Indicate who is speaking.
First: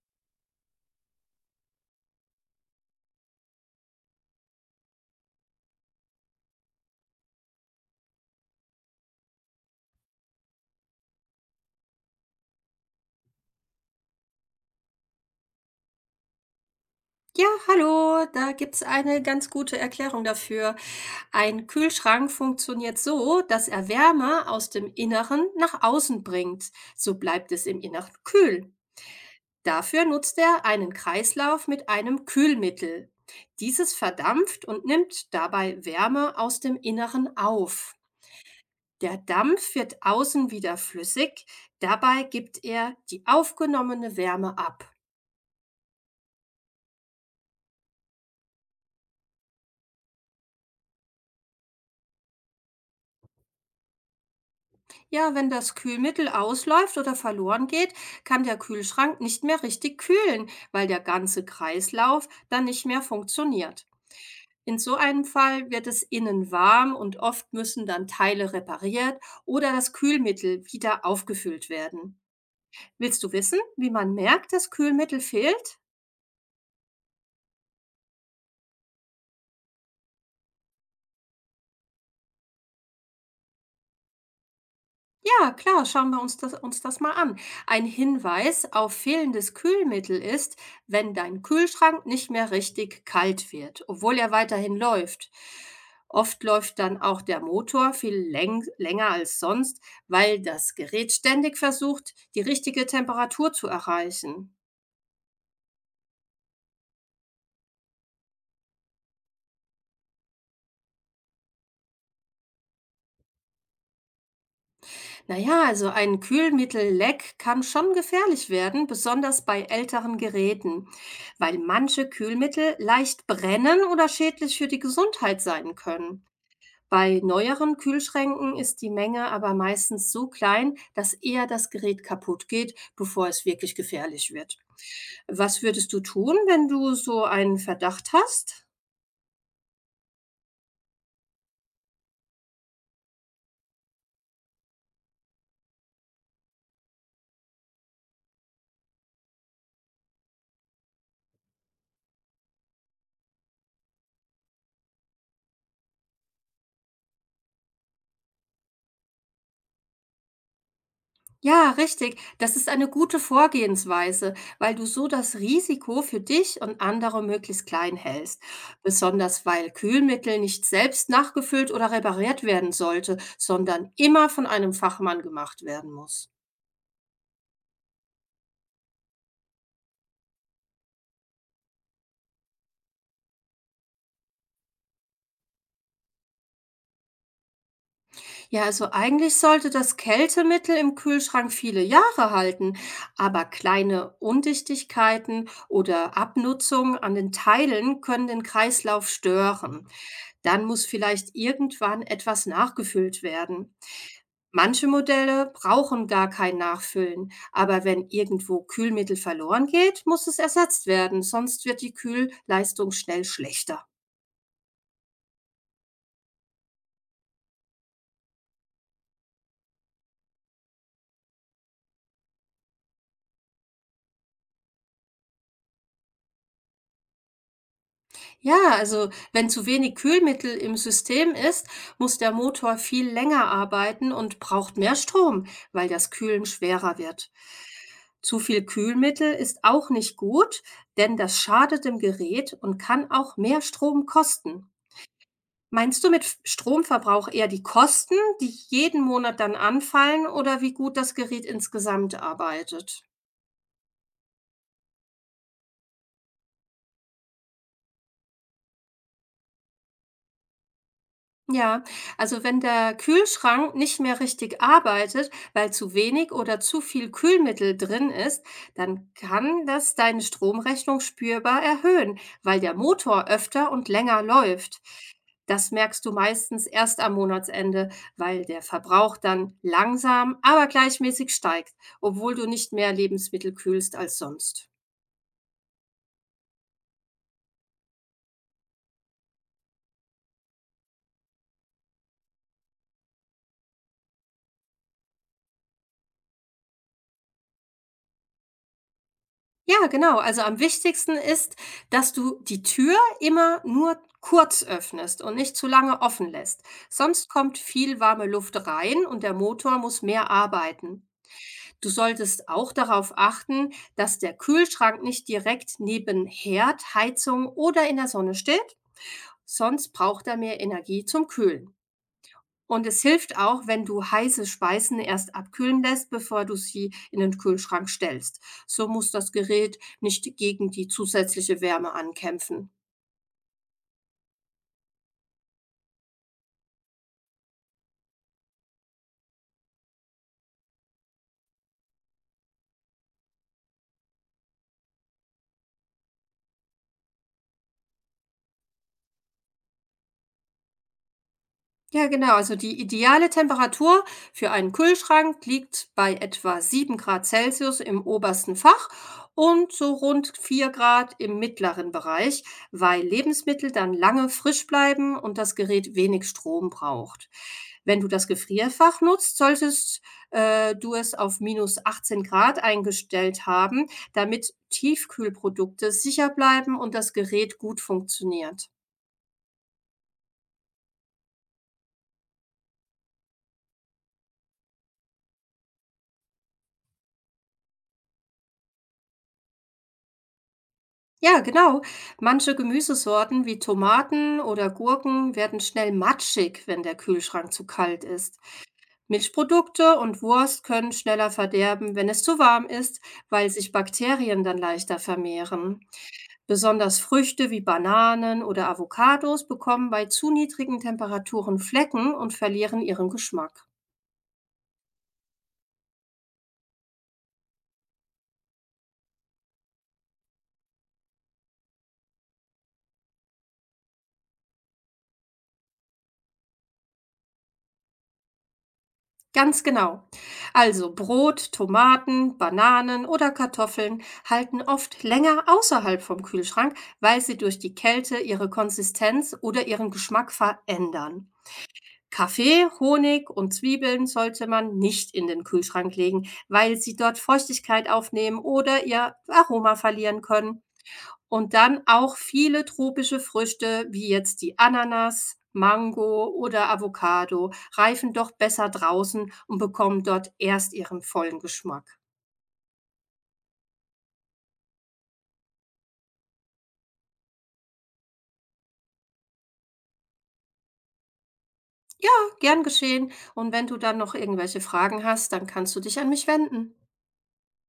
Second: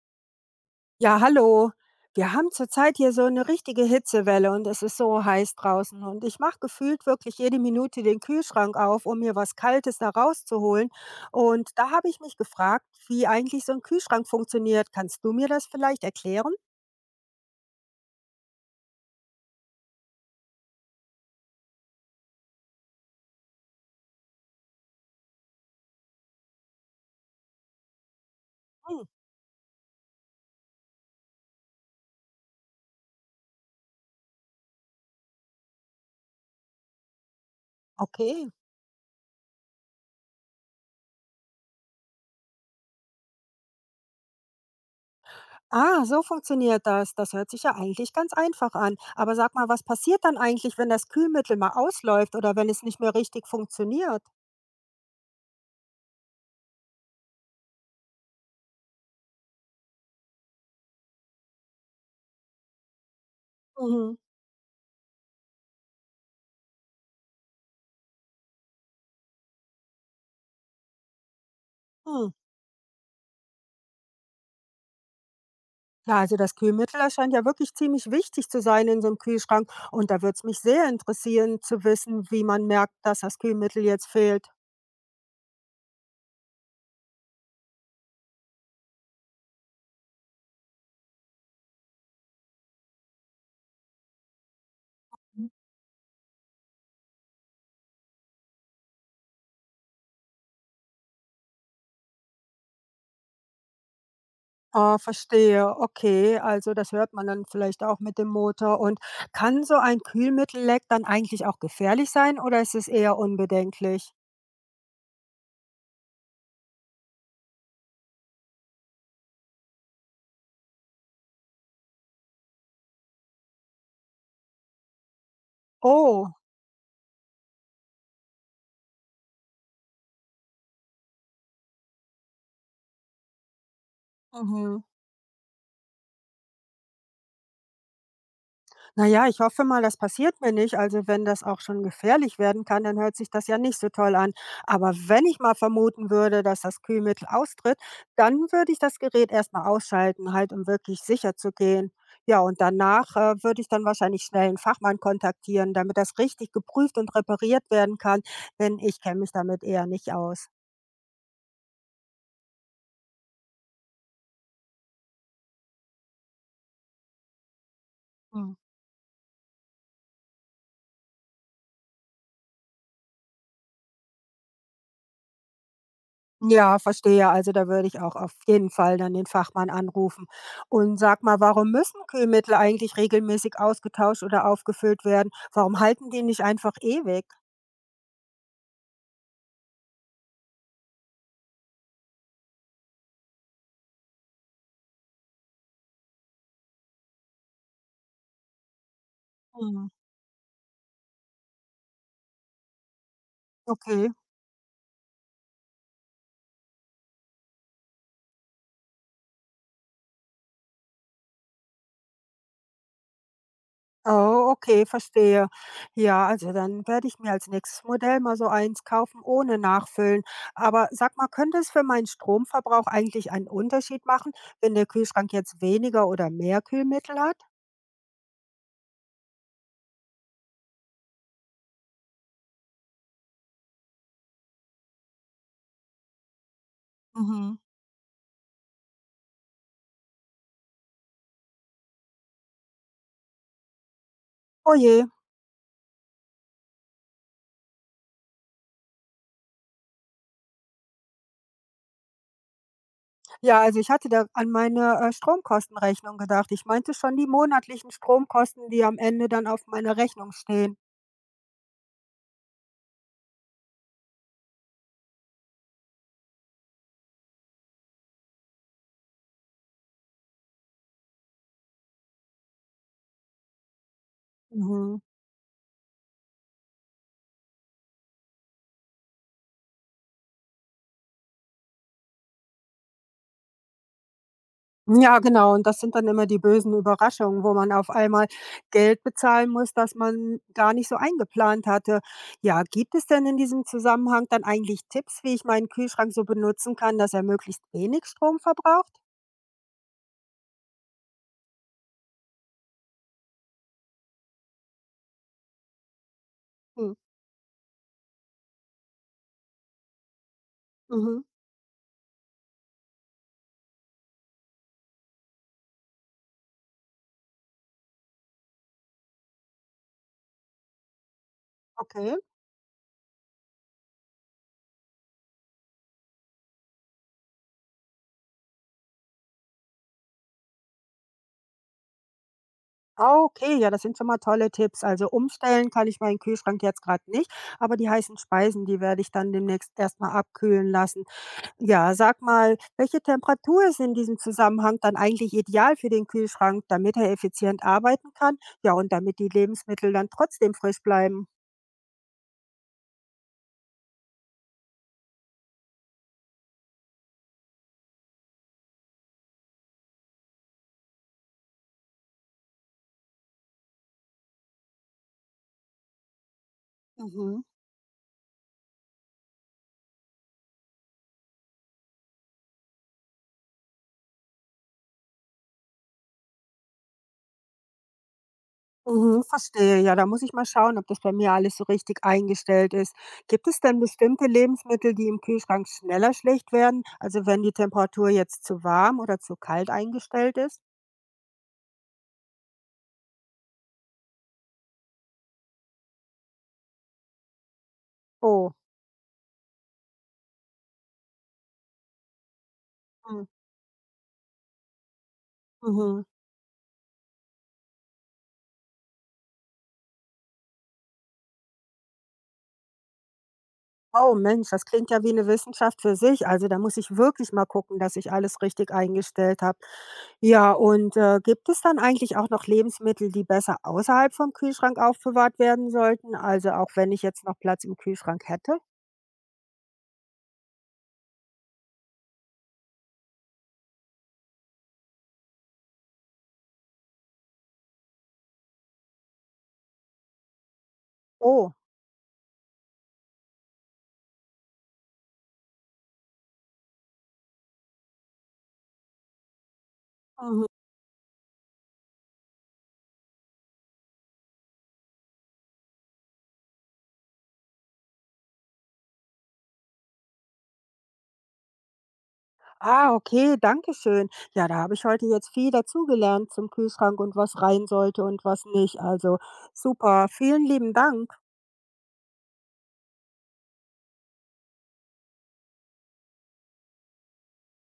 Speaker 1: Ja, hallo. Wir haben zurzeit hier so eine richtige Hitzewelle und es ist so heiß draußen und ich mache gefühlt wirklich jede Minute den Kühlschrank auf, um mir was Kaltes da rauszuholen. Und da habe ich mich gefragt, wie eigentlich so ein Kühlschrank funktioniert. Kannst du mir das vielleicht erklären?
Speaker 2: Ja, hallo, da gibt's eine ganz gute Erklärung dafür. Ein Kühlschrank funktioniert so, dass er Wärme aus dem Inneren nach außen bringt. So bleibt es im Inneren kühl.
Speaker 1: Hm,
Speaker 2: Dafür nutzt er einen Kreislauf mit einem Kühlmittel. Dieses verdampft und nimmt dabei Wärme aus dem Inneren auf.
Speaker 1: okay.
Speaker 2: Der Dampf wird außen wieder flüssig, dabei gibt er die aufgenommene Wärme ab.
Speaker 1: Ah, so funktioniert das. Das hört sich ja eigentlich ganz einfach an. Aber sag mal, was passiert dann eigentlich, wenn das Kühlmittel mal ausläuft oder wenn es nicht mehr richtig funktioniert?
Speaker 2: Ja, wenn das Kühlmittel ausläuft oder verloren geht, kann der Kühlschrank nicht mehr richtig kühlen, weil der ganze Kreislauf dann nicht mehr funktioniert.
Speaker 1: Mhm.
Speaker 2: In so einem Fall wird es innen warm und oft müssen dann Teile repariert oder das Kühlmittel wieder aufgefüllt werden.
Speaker 1: Hm.
Speaker 2: Willst du wissen, wie man merkt, dass Kühlmittel fehlt?
Speaker 1: Ja, also das Kühlmittel, das scheint ja wirklich ziemlich wichtig zu sein in so einem Kühlschrank. Und da würde es mich sehr interessieren zu wissen, wie man merkt, dass das Kühlmittel jetzt fehlt.
Speaker 2: Ja, klar, schauen wir uns uns das mal an. Ein Hinweis auf fehlendes Kühlmittel ist, wenn dein Kühlschrank nicht mehr richtig kalt wird, obwohl er weiterhin läuft.
Speaker 1: Hm.
Speaker 2: Oft läuft dann auch der Motor viel länger als sonst, weil das Gerät ständig versucht, die richtige Temperatur zu erreichen.
Speaker 1: Ah, verstehe. Okay, also das hört man dann vielleicht auch mit dem Motor. Und kann so ein Kühlmittelleck dann eigentlich auch gefährlich sein oder ist es eher unbedenklich?
Speaker 2: Naja, also ein Kühlmittelleck kann schon gefährlich werden, besonders bei älteren Geräten, weil manche Kühlmittel leicht brennen oder schädlich für die Gesundheit sein können.
Speaker 1: Oh,
Speaker 2: Bei neueren Kühlschränken ist die Menge aber meistens so klein, dass eher das Gerät kaputt geht, bevor es wirklich gefährlich wird.
Speaker 1: mhm.
Speaker 2: Was würdest du tun, wenn du so einen Verdacht hast?
Speaker 1: Na ja, ich hoffe mal, das passiert mir nicht. Also wenn das auch schon gefährlich werden kann, dann hört sich das ja nicht so toll an. Aber wenn ich mal vermuten würde, dass das Kühlmittel austritt, dann würde ich das Gerät erstmal ausschalten, halt um wirklich sicher zu gehen. Ja, und danach würde ich dann wahrscheinlich schnell einen Fachmann kontaktieren, damit das richtig geprüft und repariert werden kann, denn ich kenne mich damit eher nicht aus.
Speaker 2: Ja, richtig. Das ist eine gute Vorgehensweise, weil du so das Risiko für dich und andere möglichst klein hältst. Besonders weil Kühlmittel nicht selbst nachgefüllt oder repariert werden sollte, sondern immer von einem Fachmann gemacht werden muss.
Speaker 1: Ja, verstehe. Also da würde ich auch auf jeden Fall dann den Fachmann anrufen. Und sag mal, warum müssen Kühlmittel eigentlich regelmäßig ausgetauscht oder aufgefüllt werden? Warum halten die nicht einfach ewig?
Speaker 2: Ja, also eigentlich sollte das Kältemittel im Kühlschrank viele Jahre halten, aber kleine Undichtigkeiten oder Abnutzungen an den Teilen können den Kreislauf
Speaker 1: Hm,
Speaker 2: stören. Dann muss vielleicht irgendwann etwas nachgefüllt werden.
Speaker 1: okay.
Speaker 2: Manche Modelle brauchen gar kein Nachfüllen, aber wenn irgendwo Kühlmittel verloren geht, muss es ersetzt werden, sonst wird die Kühlleistung schnell schlechter.
Speaker 1: Oh, okay, verstehe. Ja, also dann werde ich mir als nächstes Modell mal so eins kaufen ohne Nachfüllen. Aber sag mal, könnte es für meinen Stromverbrauch eigentlich einen Unterschied machen, wenn der Kühlschrank jetzt weniger oder mehr Kühlmittel hat?
Speaker 2: Ja, also wenn zu wenig Kühlmittel im System ist, muss der Motor viel länger arbeiten und braucht mehr Strom, weil das Kühlen schwerer wird.
Speaker 1: Mhm.
Speaker 2: Zu viel Kühlmittel ist auch nicht gut, denn das schadet dem Gerät und kann auch mehr Strom kosten.
Speaker 1: Oh je.
Speaker 2: Meinst du mit Stromverbrauch eher die Kosten, die jeden Monat dann anfallen, oder wie gut das Gerät insgesamt arbeitet?
Speaker 1: Ja, also ich hatte da an meine, Stromkostenrechnung gedacht. Ich meinte schon die monatlichen Stromkosten, die am Ende dann auf meiner Rechnung stehen.
Speaker 2: Ja, also wenn der Kühlschrank nicht mehr richtig arbeitet, weil zu wenig oder zu viel Kühlmittel drin ist, dann kann das deine Stromrechnung spürbar erhöhen, weil der Motor öfter und länger läuft.
Speaker 1: Mhm.
Speaker 2: Das merkst du meistens erst am Monatsende, weil der Verbrauch dann langsam, aber gleichmäßig steigt, obwohl du nicht mehr Lebensmittel kühlst als sonst.
Speaker 1: Ja, genau. Und das sind dann immer die bösen Überraschungen, wo man auf einmal Geld bezahlen muss, das man gar nicht so eingeplant hatte. Ja, gibt es denn in diesem Zusammenhang dann eigentlich Tipps, wie ich meinen Kühlschrank so benutzen kann, dass er möglichst wenig Strom verbraucht?
Speaker 2: Ja, genau. Also am wichtigsten ist, dass du die Tür immer nur kurz öffnest und nicht zu lange offen lässt.
Speaker 1: Hm.
Speaker 2: Sonst kommt viel warme Luft rein und der Motor muss mehr arbeiten.
Speaker 1: Mhm.
Speaker 2: Du solltest auch darauf achten, dass der Kühlschrank nicht direkt neben Herd, Heizung oder in der Sonne steht, sonst braucht er mehr Energie zum Kühlen.
Speaker 1: Okay.
Speaker 2: Und es hilft auch, wenn du heiße Speisen erst abkühlen lässt, bevor du sie in den Kühlschrank stellst. So muss das Gerät nicht gegen die zusätzliche Wärme ankämpfen.
Speaker 1: Ah, okay, ja, das sind schon mal tolle Tipps. Also umstellen kann ich meinen Kühlschrank jetzt gerade nicht, aber die heißen Speisen, die werde ich dann demnächst erstmal abkühlen lassen. Ja, sag mal, welche Temperatur ist in diesem Zusammenhang dann eigentlich ideal für den Kühlschrank, damit er effizient arbeiten kann? Ja, und damit die Lebensmittel dann trotzdem frisch bleiben.
Speaker 2: Ja, genau. Also die ideale Temperatur für einen Kühlschrank liegt bei etwa 7 Grad Celsius im obersten Fach und so rund 4 Grad im mittleren Bereich, weil Lebensmittel dann lange frisch bleiben und das Gerät wenig Strom braucht.
Speaker 1: Mhm.
Speaker 2: Wenn du das Gefrierfach nutzt, solltest du es auf minus 18 Grad eingestellt haben, damit Tiefkühlprodukte sicher bleiben und das Gerät gut funktioniert.
Speaker 1: Mhm, verstehe. Ja, da muss ich mal schauen, ob das bei mir alles so richtig eingestellt ist. Gibt es denn bestimmte Lebensmittel, die im Kühlschrank schneller schlecht werden? Also wenn die Temperatur jetzt zu warm oder zu kalt eingestellt ist?
Speaker 2: Ja, genau. Manche Gemüsesorten wie Tomaten oder Gurken werden schnell matschig, wenn der Kühlschrank zu kalt ist.
Speaker 1: Oh.
Speaker 2: Milchprodukte und Wurst können schneller verderben, wenn es zu warm ist,
Speaker 1: Hm.
Speaker 2: weil sich Bakterien dann leichter vermehren.
Speaker 1: Mhm.
Speaker 2: Besonders Früchte wie Bananen oder Avocados bekommen bei zu niedrigen Temperaturen Flecken und verlieren ihren Geschmack.
Speaker 1: Oh Mensch, das klingt ja wie eine Wissenschaft für sich. Also da muss ich wirklich mal gucken, dass ich alles richtig eingestellt habe. Ja, und gibt es dann eigentlich auch noch Lebensmittel, die besser außerhalb vom Kühlschrank aufbewahrt werden sollten? Also auch wenn ich jetzt noch Platz im Kühlschrank hätte?
Speaker 2: Ganz genau. Also Brot, Tomaten, Bananen oder Kartoffeln halten oft länger außerhalb vom Kühlschrank, weil sie durch die Kälte ihre Konsistenz oder ihren Geschmack verändern.
Speaker 1: Oh.
Speaker 2: Kaffee, Honig und Zwiebeln sollte man nicht in den Kühlschrank legen, weil sie dort Feuchtigkeit aufnehmen oder ihr Aroma verlieren
Speaker 1: Mhm.
Speaker 2: können. Und dann auch viele tropische Früchte, wie jetzt die Ananas, Mango oder Avocado, reifen doch besser draußen und bekommen dort erst ihren vollen Geschmack.
Speaker 1: Ah, okay, danke schön. Ja, da habe ich heute jetzt viel dazugelernt zum Kühlschrank und was rein sollte und was nicht. Also super, vielen lieben Dank.
Speaker 2: Gern geschehen und wenn du dann noch irgendwelche Fragen hast, dann kannst du dich an mich wenden.